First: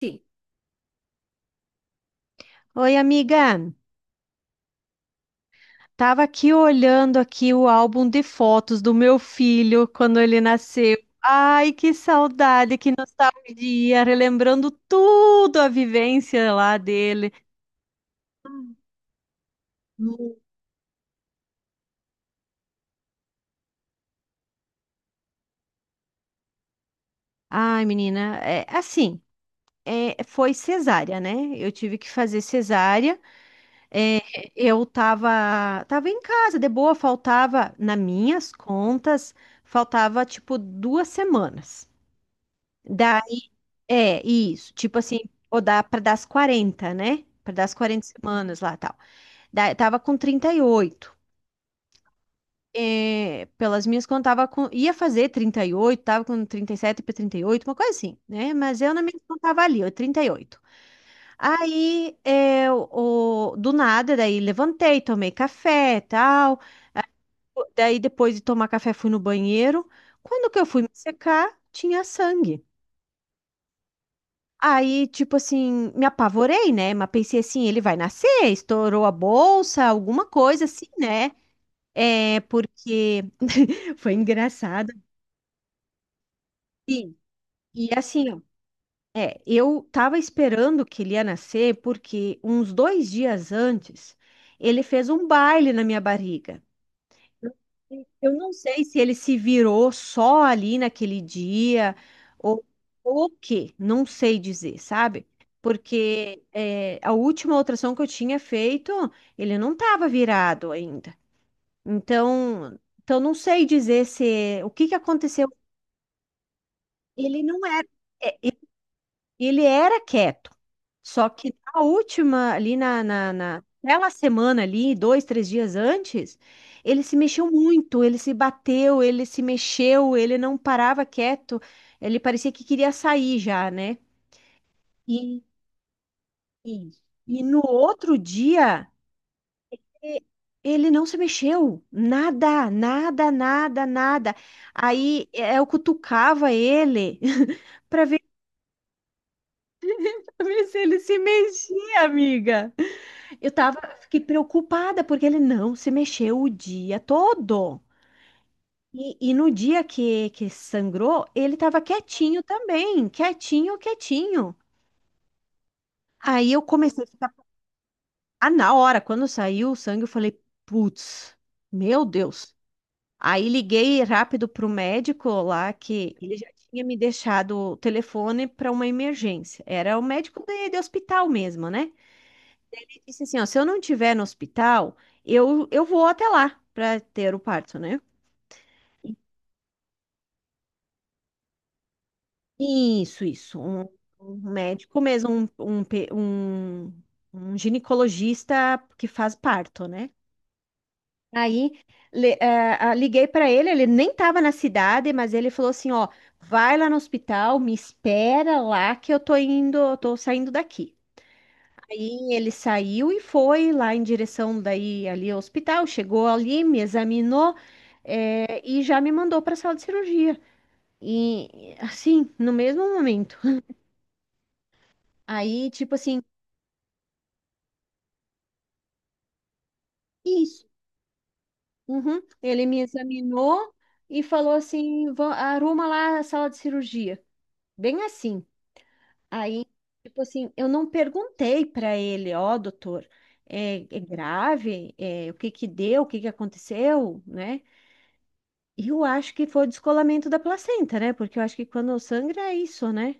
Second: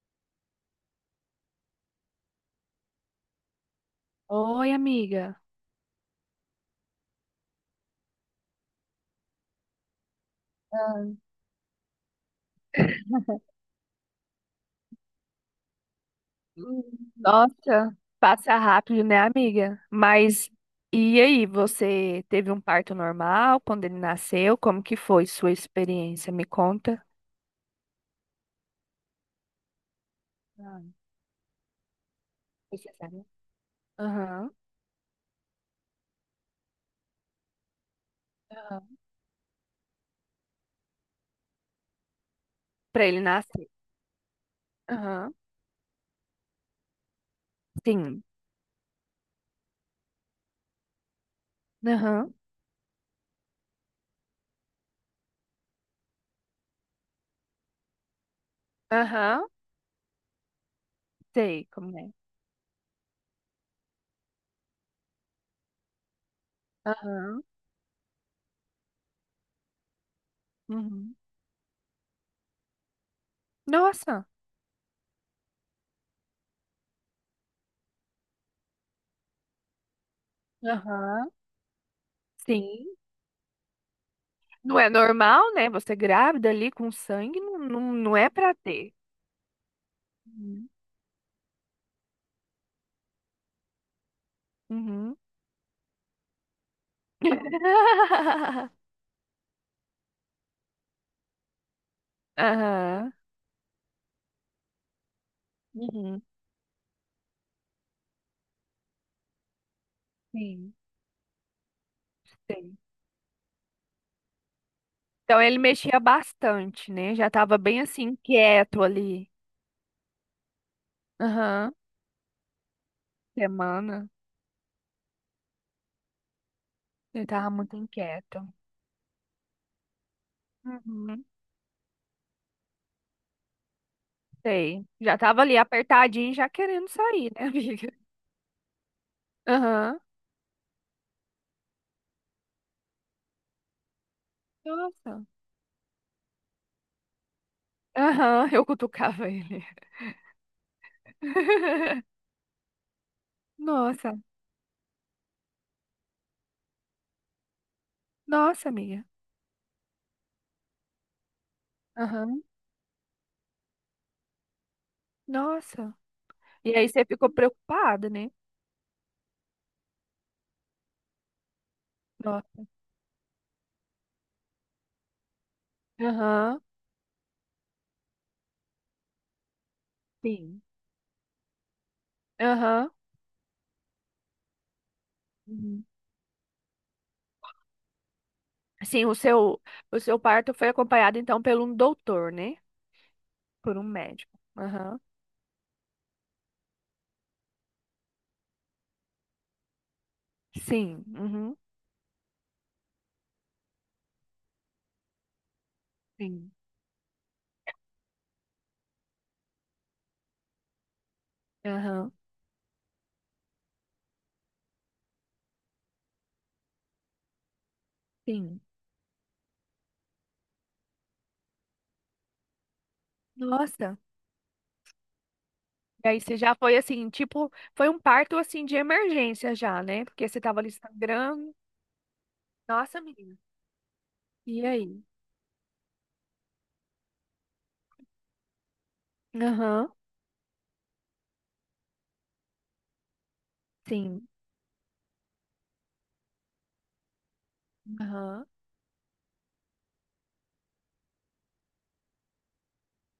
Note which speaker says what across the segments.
Speaker 1: Sim. Oi, amiga.
Speaker 2: Oi, amiga.
Speaker 1: Tava aqui olhando aqui o álbum de fotos do meu filho quando ele nasceu. Ai, que saudade, que nostalgia, relembrando tudo a vivência lá dele.
Speaker 2: Nossa, passa rápido, né, amiga?
Speaker 1: Hum.
Speaker 2: Mas e aí, você teve um parto normal quando ele nasceu? Como que foi sua experiência? Me conta.
Speaker 1: Ai, menina, é assim, foi
Speaker 2: Ah,
Speaker 1: cesárea, né? Eu tive que fazer
Speaker 2: foi
Speaker 1: cesárea.
Speaker 2: cesárea?
Speaker 1: é,
Speaker 2: Aham.
Speaker 1: eu tava em casa, de boa, faltava, nas minhas
Speaker 2: Aham.
Speaker 1: contas, faltava tipo duas semanas.
Speaker 2: Pra ele
Speaker 1: Daí
Speaker 2: nascer.
Speaker 1: É, isso. Tipo assim,
Speaker 2: Aham.
Speaker 1: ou dá para dar as 40, né? Para dar as 40
Speaker 2: Sim.
Speaker 1: semanas lá, tal. Tava com 38.
Speaker 2: Aham.
Speaker 1: É, pelas minhas contas, tava com, ia fazer 38, tava com 37 para 38, uma coisa assim, né? Mas eu na minha conta
Speaker 2: Aham.
Speaker 1: tava ali, ó, 38.
Speaker 2: Sei como é.
Speaker 1: Aí, é, do nada, daí levantei, tomei café, tal.
Speaker 2: Aham.
Speaker 1: Daí, depois de tomar café, fui no banheiro. Quando que eu fui me
Speaker 2: Uhum.
Speaker 1: secar, tinha sangue.
Speaker 2: Nossa.
Speaker 1: Aí, tipo assim, me apavorei, né? Mas pensei assim, ele vai nascer, estourou a bolsa, alguma coisa assim, né?
Speaker 2: Aham.
Speaker 1: É,
Speaker 2: Sim.
Speaker 1: porque foi
Speaker 2: Não é
Speaker 1: engraçado.
Speaker 2: normal, né? Você grávida ali com
Speaker 1: Sim.
Speaker 2: sangue,
Speaker 1: E
Speaker 2: não é
Speaker 1: assim, ó,
Speaker 2: pra ter.
Speaker 1: é, eu tava
Speaker 2: Uhum.
Speaker 1: esperando que ele ia nascer porque uns dois dias antes ele fez
Speaker 2: Uhum.
Speaker 1: um baile na minha barriga. Eu não sei se ele se virou só ali naquele dia ou
Speaker 2: Aham.
Speaker 1: o quê, não sei dizer, sabe?
Speaker 2: Uhum.
Speaker 1: Porque é, a última ultrassom que eu tinha feito, ele não estava virado
Speaker 2: Sim.
Speaker 1: ainda. Então,
Speaker 2: Sim.
Speaker 1: não sei dizer se o que que
Speaker 2: Então
Speaker 1: aconteceu.
Speaker 2: ele mexia bastante, né? Já
Speaker 1: Ele
Speaker 2: tava
Speaker 1: não
Speaker 2: bem
Speaker 1: era.
Speaker 2: assim,
Speaker 1: eh,
Speaker 2: inquieto ali.
Speaker 1: Ele era quieto, só que
Speaker 2: Aham.
Speaker 1: na última, ali na, na, na-
Speaker 2: Semana.
Speaker 1: naquela semana ali, dois, três dias antes, ele se
Speaker 2: Ele
Speaker 1: mexeu
Speaker 2: tava muito
Speaker 1: muito, ele se
Speaker 2: inquieto.
Speaker 1: bateu, ele se mexeu, ele não parava
Speaker 2: Uhum.
Speaker 1: quieto, ele parecia que queria sair já, né?
Speaker 2: Sei. Já
Speaker 1: E,
Speaker 2: tava ali apertadinho, já querendo
Speaker 1: e,
Speaker 2: sair,
Speaker 1: e
Speaker 2: né,
Speaker 1: no
Speaker 2: amiga?
Speaker 1: outro dia,
Speaker 2: Aham.
Speaker 1: e- ele não se mexeu, nada, nada, nada, nada.
Speaker 2: Nossa.
Speaker 1: Aí eu cutucava ele para ver
Speaker 2: Aham, eu cutucava ele.
Speaker 1: se ele se mexia, amiga.
Speaker 2: Nossa.
Speaker 1: Fiquei preocupada porque ele não se mexeu o dia todo.
Speaker 2: Nossa, amiga.
Speaker 1: No dia que sangrou, ele tava quietinho
Speaker 2: Aham.
Speaker 1: também, quietinho, quietinho.
Speaker 2: Nossa.
Speaker 1: Aí eu
Speaker 2: E aí
Speaker 1: comecei
Speaker 2: você
Speaker 1: a
Speaker 2: ficou
Speaker 1: ficar.
Speaker 2: preocupada, né?
Speaker 1: Ah, na hora, quando saiu o sangue, eu falei, putz, meu Deus.
Speaker 2: Nossa.
Speaker 1: Aí liguei rápido pro médico lá, que ele já
Speaker 2: Aham.
Speaker 1: tinha me deixado o telefone para uma emergência. Era o médico
Speaker 2: Sim.
Speaker 1: de hospital mesmo, né?
Speaker 2: Aham.
Speaker 1: Disse assim, ó, se eu não tiver no hospital, eu vou até lá para ter o parto, né?
Speaker 2: Sim, o seu, o seu parto foi acompanhado então pelo um doutor, né?
Speaker 1: Isso, isso.
Speaker 2: Por um
Speaker 1: Um
Speaker 2: médico. Aham.
Speaker 1: médico mesmo, um, pe- um, um ginecologista que faz parto, né?
Speaker 2: Sim. Uhum.
Speaker 1: Aí liguei para ele, ele nem estava na cidade, mas ele falou assim, ó,
Speaker 2: Sim.
Speaker 1: vai lá no hospital, me espera lá que eu tô indo, eu tô saindo daqui.
Speaker 2: Aham.
Speaker 1: Aí ele saiu e foi lá em direção daí ali ao hospital, chegou ali, me examinou,
Speaker 2: Sim.
Speaker 1: e já me mandou para a sala de cirurgia. E assim, no mesmo momento.
Speaker 2: Nossa.
Speaker 1: Aí, tipo
Speaker 2: E aí
Speaker 1: assim,
Speaker 2: você já foi assim, tipo, foi um parto assim de emergência já, né? Porque você tava
Speaker 1: isso.
Speaker 2: ali sangrando.
Speaker 1: Uhum, ele me
Speaker 2: Nossa, menina.
Speaker 1: examinou e falou
Speaker 2: E aí?
Speaker 1: assim: "Vã- arruma lá a sala de cirurgia. Bem assim. Aí,
Speaker 2: Aham.
Speaker 1: tipo assim, eu não perguntei para ele, ó, doutor, é
Speaker 2: Sim.
Speaker 1: grave? É, o que que deu? O que que aconteceu? Né?
Speaker 2: Aham.
Speaker 1: Eu acho que foi o descolamento da placenta, né? Porque eu acho que quando sangra é isso, né?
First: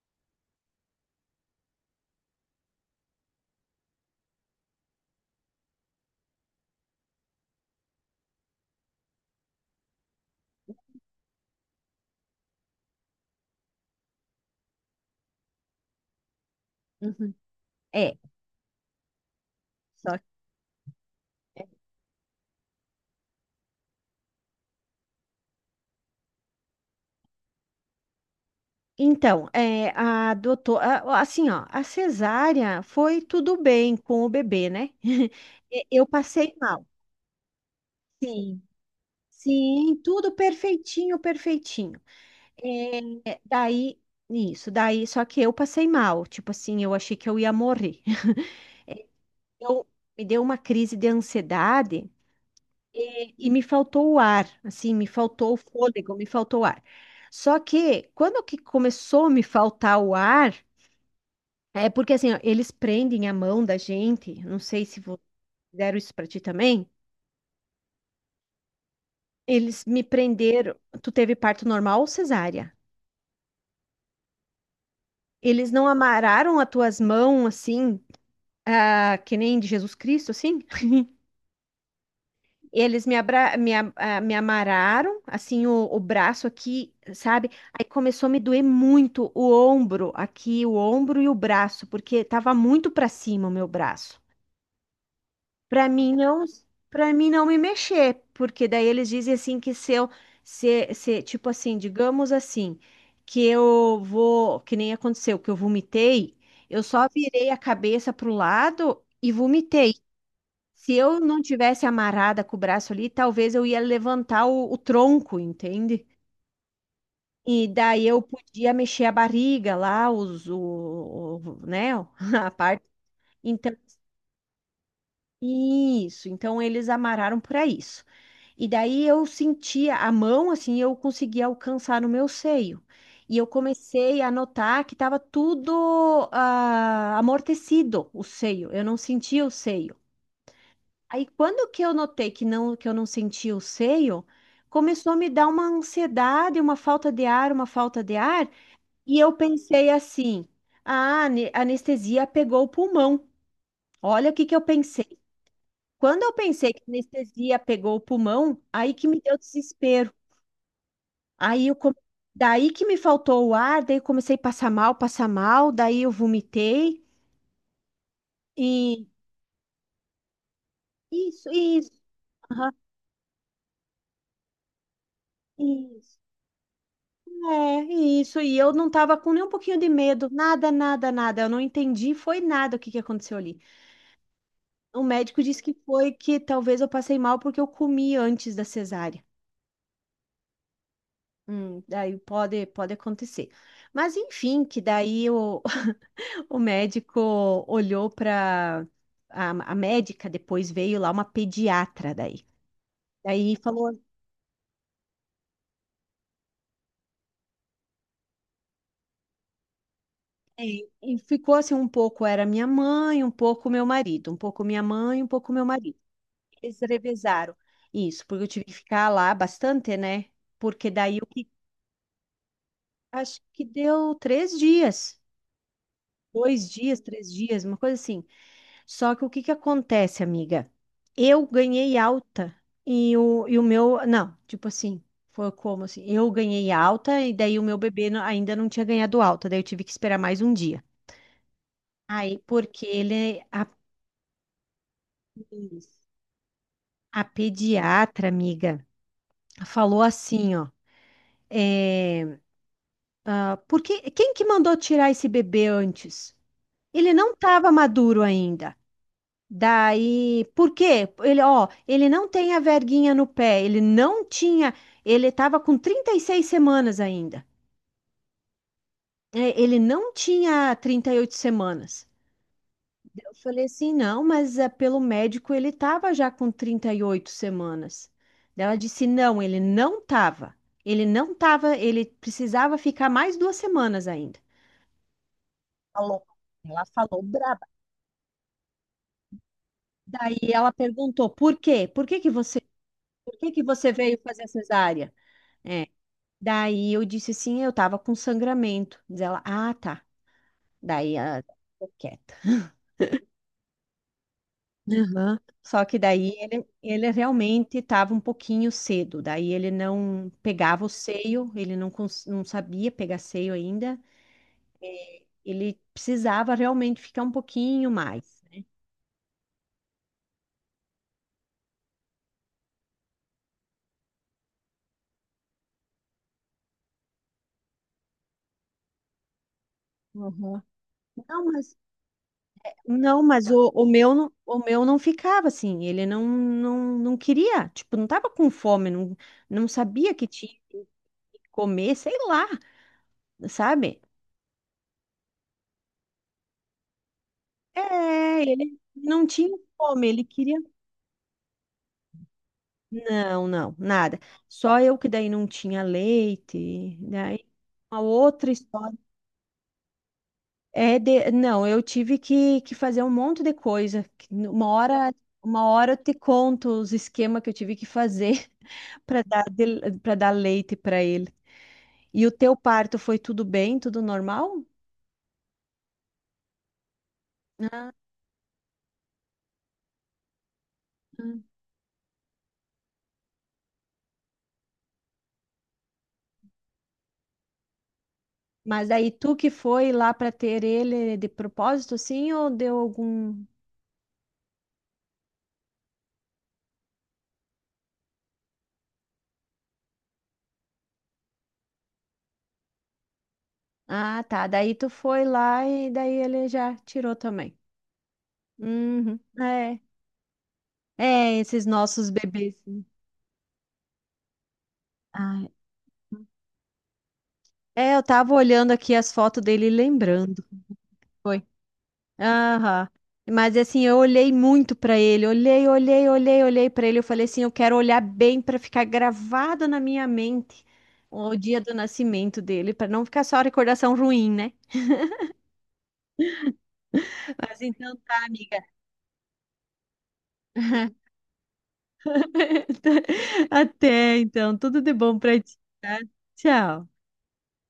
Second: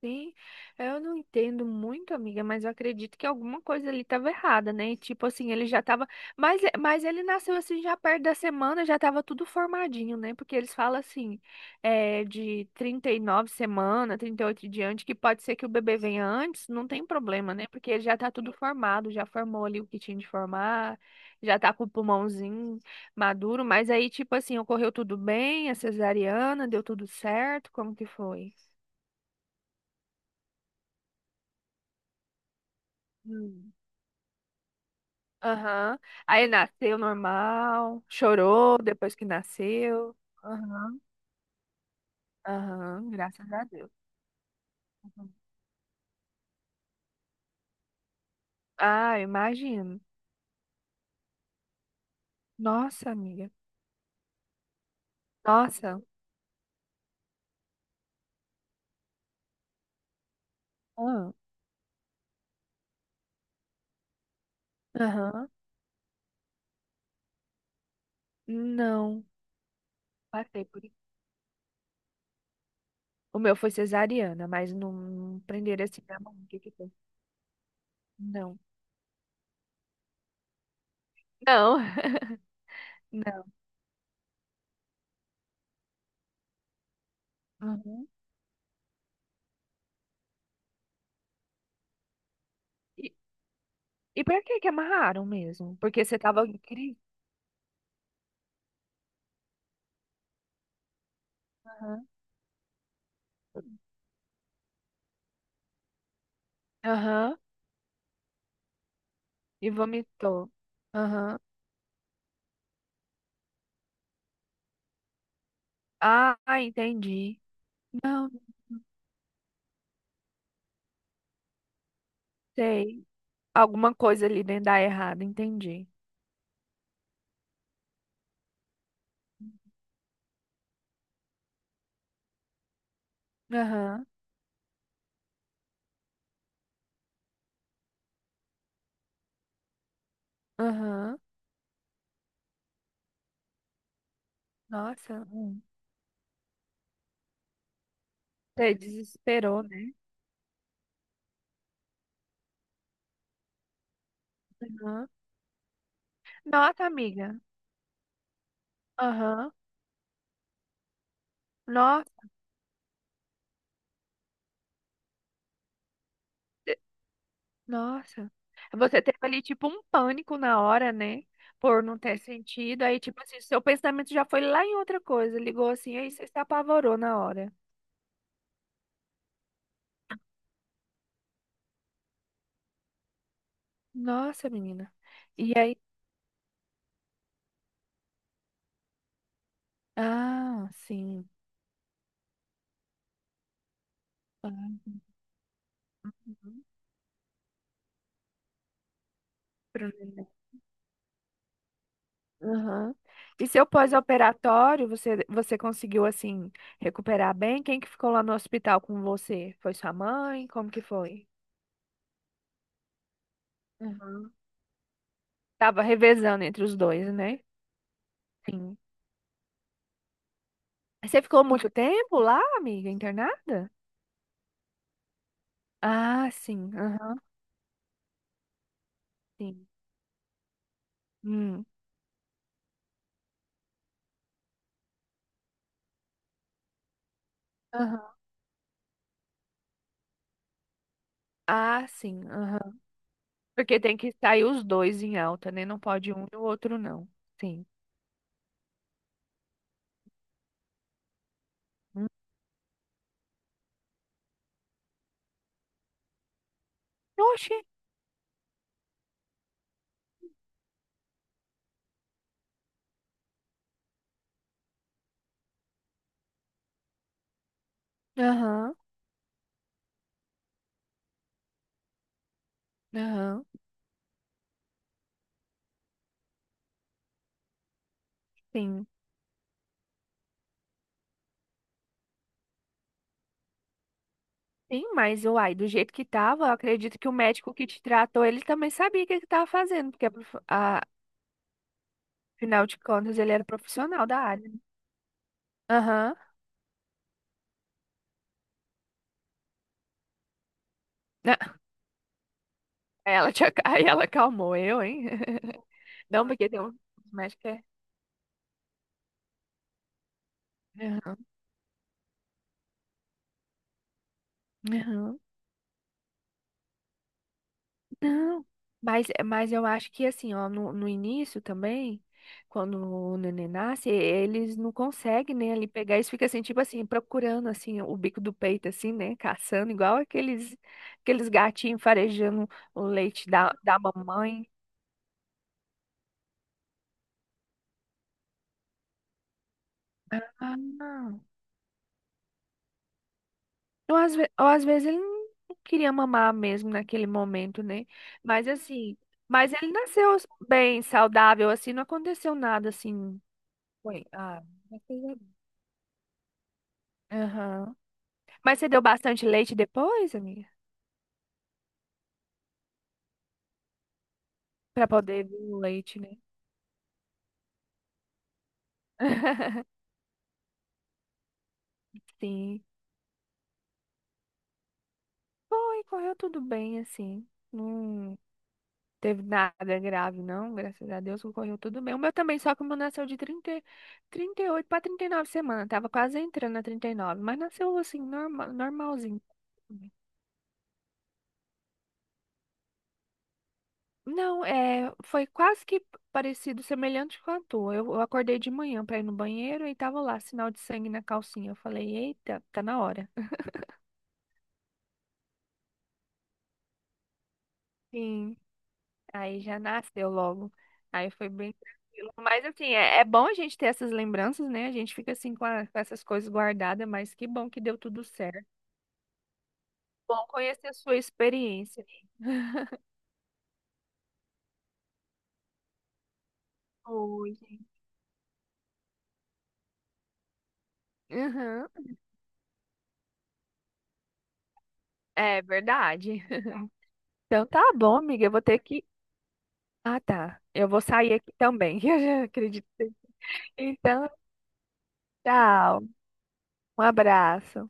Speaker 2: Sim, eu não entendo muito, amiga, mas eu acredito que alguma coisa ali estava errada, né? Tipo assim, ele já tava. Mas ele nasceu assim já perto da semana, já tava tudo formadinho, né? Porque eles falam assim, é, de 39 semanas, 38 em diante, que pode ser que o bebê venha antes, não tem
Speaker 1: Uhum.
Speaker 2: problema, né? Porque ele
Speaker 1: É.
Speaker 2: já tá tudo formado, já formou ali o que
Speaker 1: Só
Speaker 2: tinha de
Speaker 1: que-
Speaker 2: formar, já tá com o pulmãozinho maduro, mas aí, tipo assim, ocorreu tudo bem, a cesariana, deu tudo certo, como que foi?
Speaker 1: Então, é, assim, ó, a cesárea foi tudo bem com o bebê, né?
Speaker 2: Aham.
Speaker 1: Eu
Speaker 2: Aí
Speaker 1: passei mal.
Speaker 2: nasceu normal,
Speaker 1: Sim,
Speaker 2: chorou depois que
Speaker 1: sim,
Speaker 2: nasceu.
Speaker 1: tudo
Speaker 2: Aham.
Speaker 1: perfeitinho, perfeitinho.
Speaker 2: Aham,
Speaker 1: É,
Speaker 2: graças a Deus.
Speaker 1: daí, isso, daí, só
Speaker 2: Uhum.
Speaker 1: que eu passei mal. Tipo assim, eu achei que eu ia morrer.
Speaker 2: Ah, eu
Speaker 1: Eu
Speaker 2: imagino.
Speaker 1: me deu uma crise de ansiedade.
Speaker 2: Nossa,
Speaker 1: E
Speaker 2: amiga.
Speaker 1: me faltou o ar, assim, me faltou o
Speaker 2: Nossa.
Speaker 1: fôlego, me faltou o ar. Só que quando que começou a me faltar o ar,
Speaker 2: Ah,
Speaker 1: é porque assim, ó, eles prendem a mão da gente, não sei se
Speaker 2: Aham.
Speaker 1: fizeram isso pra ti também.
Speaker 2: Não,
Speaker 1: Eles me
Speaker 2: passei
Speaker 1: prenderam,
Speaker 2: por isso.
Speaker 1: tu teve parto normal ou cesárea?
Speaker 2: O meu foi cesariana, mas não
Speaker 1: Eles
Speaker 2: prenderam
Speaker 1: não
Speaker 2: assim na mão. O
Speaker 1: amarraram
Speaker 2: que
Speaker 1: as
Speaker 2: que foi?
Speaker 1: tuas mãos assim,
Speaker 2: Não.
Speaker 1: ah, que nem de Jesus Cristo, assim?
Speaker 2: Não.
Speaker 1: Eles me,
Speaker 2: Não.
Speaker 1: abra... me, a- ah, Me amarraram, assim, o braço aqui, sabe? Aí
Speaker 2: Uhum.
Speaker 1: começou a me doer muito o ombro aqui, o ombro e o braço, porque tava muito pra
Speaker 2: E,
Speaker 1: cima o meu braço.
Speaker 2: pra que que amarraram mesmo?
Speaker 1: Pra
Speaker 2: Porque
Speaker 1: mim
Speaker 2: você
Speaker 1: não,
Speaker 2: tava em crise?
Speaker 1: para mim não me mexer, porque daí eles dizem assim que se eu, se, tipo assim,
Speaker 2: Aham.
Speaker 1: digamos assim, que eu vou, que nem aconteceu, que eu vomitei, eu só
Speaker 2: Aham.
Speaker 1: virei a cabeça pro lado e
Speaker 2: E
Speaker 1: vomitei.
Speaker 2: vomitou.
Speaker 1: Se eu
Speaker 2: Aham.
Speaker 1: não tivesse amarrada com o braço ali, talvez eu ia levantar o tronco, entende?
Speaker 2: Ah, entendi.
Speaker 1: E daí eu
Speaker 2: Não,
Speaker 1: podia mexer a barriga lá, né, a parte.
Speaker 2: sei.
Speaker 1: Então,
Speaker 2: Alguma coisa ali dentro dá errado, entendi.
Speaker 1: isso. Então eles amarraram para isso. E daí eu sentia a mão assim, eu conseguia alcançar no meu seio. E eu
Speaker 2: Aham,
Speaker 1: comecei a notar que estava tudo amortecido, o seio. Eu não sentia o seio.
Speaker 2: aham.
Speaker 1: Aí quando que eu notei que eu não sentia o seio, começou a
Speaker 2: Nossa,
Speaker 1: me dar
Speaker 2: hum.
Speaker 1: uma ansiedade, uma falta de ar,
Speaker 2: Você
Speaker 1: e eu
Speaker 2: desesperou,
Speaker 1: pensei
Speaker 2: né?
Speaker 1: assim: "Ah, a anestesia pegou o pulmão". Olha o que que eu
Speaker 2: Aham.
Speaker 1: pensei. Quando eu pensei que a
Speaker 2: Nossa, amiga.
Speaker 1: anestesia pegou o pulmão, aí que me deu
Speaker 2: Aham.
Speaker 1: desespero. Aí eu come-
Speaker 2: Nossa,
Speaker 1: Daí que me faltou o ar, daí eu comecei a passar mal, daí eu vomitei
Speaker 2: nossa. Você
Speaker 1: e
Speaker 2: teve ali tipo um pânico na hora, né?
Speaker 1: isso,
Speaker 2: Por
Speaker 1: isso,
Speaker 2: não ter
Speaker 1: aham,
Speaker 2: sentido. Aí, tipo assim, seu pensamento já foi lá em outra coisa. Ligou assim, aí
Speaker 1: isso.
Speaker 2: você se apavorou na hora.
Speaker 1: É, isso. E eu não tava com nem um pouquinho de medo, nada, nada, nada. Eu não entendi, foi nada o que que aconteceu ali.
Speaker 2: Nossa, menina.
Speaker 1: O médico
Speaker 2: E
Speaker 1: disse que
Speaker 2: aí.
Speaker 1: foi que talvez eu passei mal porque eu comi antes da cesárea.
Speaker 2: Ah, sim.
Speaker 1: Daí pode, pode acontecer. Mas enfim,
Speaker 2: Ah,
Speaker 1: que daí o médico olhou para a
Speaker 2: uhum.
Speaker 1: médica, depois veio lá uma pediatra daí.
Speaker 2: Aham. E
Speaker 1: Daí
Speaker 2: seu
Speaker 1: falou,
Speaker 2: pós-operatório, você conseguiu, assim, recuperar bem? Quem que ficou lá no hospital com você? Foi sua mãe?
Speaker 1: é,
Speaker 2: Como que
Speaker 1: e
Speaker 2: foi?
Speaker 1: ficou assim um pouco era minha mãe, um pouco meu marido,
Speaker 2: Uhum.
Speaker 1: um pouco minha mãe, um pouco meu
Speaker 2: Tava
Speaker 1: marido.
Speaker 2: revezando entre os
Speaker 1: Eles
Speaker 2: dois, né?
Speaker 1: revezaram. Isso, porque eu tive que
Speaker 2: Sim.
Speaker 1: ficar lá bastante, né? Porque daí
Speaker 2: Você
Speaker 1: o
Speaker 2: ficou
Speaker 1: que
Speaker 2: muito tempo lá, amiga,
Speaker 1: acho que
Speaker 2: internada?
Speaker 1: deu três dias,
Speaker 2: Ah,
Speaker 1: dois
Speaker 2: sim.
Speaker 1: dias,
Speaker 2: Aham,
Speaker 1: três dias, uma coisa assim. Só que o que que
Speaker 2: sim.
Speaker 1: acontece, amiga? Eu
Speaker 2: Hum.
Speaker 1: ganhei alta e o meu. Não, tipo assim, foi como assim? Eu ganhei alta e daí o meu
Speaker 2: Aham.
Speaker 1: bebê ainda não tinha ganhado alta, daí eu tive que esperar mais um dia.
Speaker 2: Ah, sim.
Speaker 1: Aí,
Speaker 2: Aham.
Speaker 1: porque ele,
Speaker 2: Porque tem que sair os dois em alta, né? Não pode um e o outro não.
Speaker 1: a
Speaker 2: Sim.
Speaker 1: pediatra, amiga, falou assim, ó.
Speaker 2: Hum.
Speaker 1: eh, Ah, porque quem que mandou tirar esse bebê antes? Ele não
Speaker 2: Oxi.
Speaker 1: estava maduro ainda. Daí, por quê? Ele, ó, ele não tem a verguinha no pé, ele não tinha, ele estava com 36 semanas ainda.
Speaker 2: Aham.
Speaker 1: É, ele não tinha 38 semanas. Eu
Speaker 2: Aham.
Speaker 1: falei assim, não, mas é, pelo médico ele estava já com 38 semanas. Daí ela
Speaker 2: Sim.
Speaker 1: disse, não, ele não estava. Ele não estava, ele precisava ficar mais duas semanas ainda.
Speaker 2: Sim, mas uai, do jeito que
Speaker 1: Falou.
Speaker 2: tava, eu
Speaker 1: Ela
Speaker 2: acredito que o
Speaker 1: falou
Speaker 2: médico
Speaker 1: brabo.
Speaker 2: que te tratou, ele também sabia o que que tava fazendo, porque prof-
Speaker 1: Daí ela
Speaker 2: a-
Speaker 1: perguntou, por quê?
Speaker 2: afinal de contas ele
Speaker 1: Por
Speaker 2: era
Speaker 1: que que você
Speaker 2: profissional
Speaker 1: veio
Speaker 2: da
Speaker 1: fazer
Speaker 2: área. Né?
Speaker 1: cesárea? É.
Speaker 2: Aham.
Speaker 1: Daí eu disse assim, eu tava com sangramento. Diz ela, ah, tá. Daí
Speaker 2: Né?
Speaker 1: ela ficou quieta.
Speaker 2: Aí Ela te, ac- aí ela acalmou eu, hein?
Speaker 1: Aham. Só que
Speaker 2: Não,
Speaker 1: daí
Speaker 2: porque tem um
Speaker 1: ele
Speaker 2: médico que é.
Speaker 1: realmente estava um pouquinho cedo. Daí ele não pegava o seio, ele não, cons- não sabia pegar seio ainda.
Speaker 2: Aham.
Speaker 1: É, ele precisava realmente ficar um pouquinho mais.
Speaker 2: Não, mas eu acho que assim, ó, no início também, quando o neném nasce, eles não conseguem, né, ali pegar, eles ficam assim, tipo assim, procurando, assim, o bico do peito, assim, né, caçando, igual aqueles,
Speaker 1: Aham.
Speaker 2: aqueles
Speaker 1: Não, mas
Speaker 2: gatinhos farejando o
Speaker 1: Não,
Speaker 2: leite
Speaker 1: mas
Speaker 2: da
Speaker 1: o meu,
Speaker 2: mamãe.
Speaker 1: o meu não ficava assim, ele não, não, não queria, tipo, não tava com fome, não, não sabia que tinha
Speaker 2: Ah,
Speaker 1: que
Speaker 2: não.
Speaker 1: comer, sei lá,
Speaker 2: Ou
Speaker 1: sabe?
Speaker 2: às, ve- ou às vezes ele não queria mamar mesmo naquele momento, né,
Speaker 1: É,
Speaker 2: mas
Speaker 1: ele
Speaker 2: assim,
Speaker 1: não tinha
Speaker 2: mas ele
Speaker 1: fome,
Speaker 2: nasceu
Speaker 1: ele queria.
Speaker 2: bem, saudável, assim, não aconteceu nada, assim,
Speaker 1: Não, não,
Speaker 2: foi,
Speaker 1: nada.
Speaker 2: ah,
Speaker 1: Só
Speaker 2: graças
Speaker 1: eu
Speaker 2: a
Speaker 1: que daí
Speaker 2: Deus.
Speaker 1: não tinha leite, daí
Speaker 2: Aham.
Speaker 1: uma outra
Speaker 2: Mas você deu
Speaker 1: história.
Speaker 2: bastante leite depois, amiga?
Speaker 1: É de... Não, eu tive que fazer um monte de coisa. Que Uma
Speaker 2: Pra
Speaker 1: hora,
Speaker 2: poder vir o
Speaker 1: eu
Speaker 2: leite,
Speaker 1: te
Speaker 2: né?
Speaker 1: conto os esquemas que eu tive que fazer para dar, para dar leite para ele. E o teu
Speaker 2: Sim.
Speaker 1: parto foi tudo bem, tudo normal?
Speaker 2: Foi, correu tudo bem, assim. Não teve nada grave, não. Graças a Deus,
Speaker 1: Hum.
Speaker 2: correu tudo bem. O meu também, só que o meu nasceu de 30 e- 38 para 39 semanas. Tava quase entrando na 39, mas nasceu, assim, normal,
Speaker 1: Mas daí
Speaker 2: normalzinho.
Speaker 1: tu que foi lá para ter ele de propósito, sim, ou deu algum.
Speaker 2: Não, é, foi quase que parecido, semelhante com a tua. Eu acordei de manhã pra ir no banheiro e tava lá, sinal de sangue na calcinha. Eu falei, eita, tá na hora.
Speaker 1: Ah, tá. Daí tu foi lá e daí ele já tirou também.
Speaker 2: Sim.
Speaker 1: Uhum.
Speaker 2: Aí já
Speaker 1: É.
Speaker 2: nasceu logo. Aí foi
Speaker 1: É,
Speaker 2: bem
Speaker 1: esses nossos
Speaker 2: tranquilo. Mas
Speaker 1: bebês.
Speaker 2: assim,
Speaker 1: Né?
Speaker 2: é, é bom a gente ter essas lembranças, né? A gente fica assim com,
Speaker 1: Ah,
Speaker 2: a- com essas coisas guardadas, mas que bom que deu
Speaker 1: é, eu
Speaker 2: tudo
Speaker 1: tava
Speaker 2: certo.
Speaker 1: olhando aqui as fotos dele e
Speaker 2: Bom
Speaker 1: lembrando.
Speaker 2: conhecer a sua
Speaker 1: Foi.
Speaker 2: experiência.
Speaker 1: Aham. Mas assim, eu olhei muito pra ele, olhei, olhei, olhei, olhei pra ele. Eu falei
Speaker 2: Oi,
Speaker 1: assim, eu
Speaker 2: gente.
Speaker 1: quero olhar bem pra ficar gravado na minha mente o dia
Speaker 2: Uhum.
Speaker 1: do nascimento dele, pra não ficar só recordação ruim, né?
Speaker 2: É verdade. Então
Speaker 1: Mas
Speaker 2: tá
Speaker 1: então
Speaker 2: bom,
Speaker 1: tá,
Speaker 2: amiga. Eu vou
Speaker 1: amiga.
Speaker 2: ter que. Ah, tá. Eu vou sair aqui também. Eu já acredito. Então,
Speaker 1: Até então, tudo de bom pra ti,
Speaker 2: tchau.
Speaker 1: tá?
Speaker 2: Um
Speaker 1: Tchau.
Speaker 2: abraço.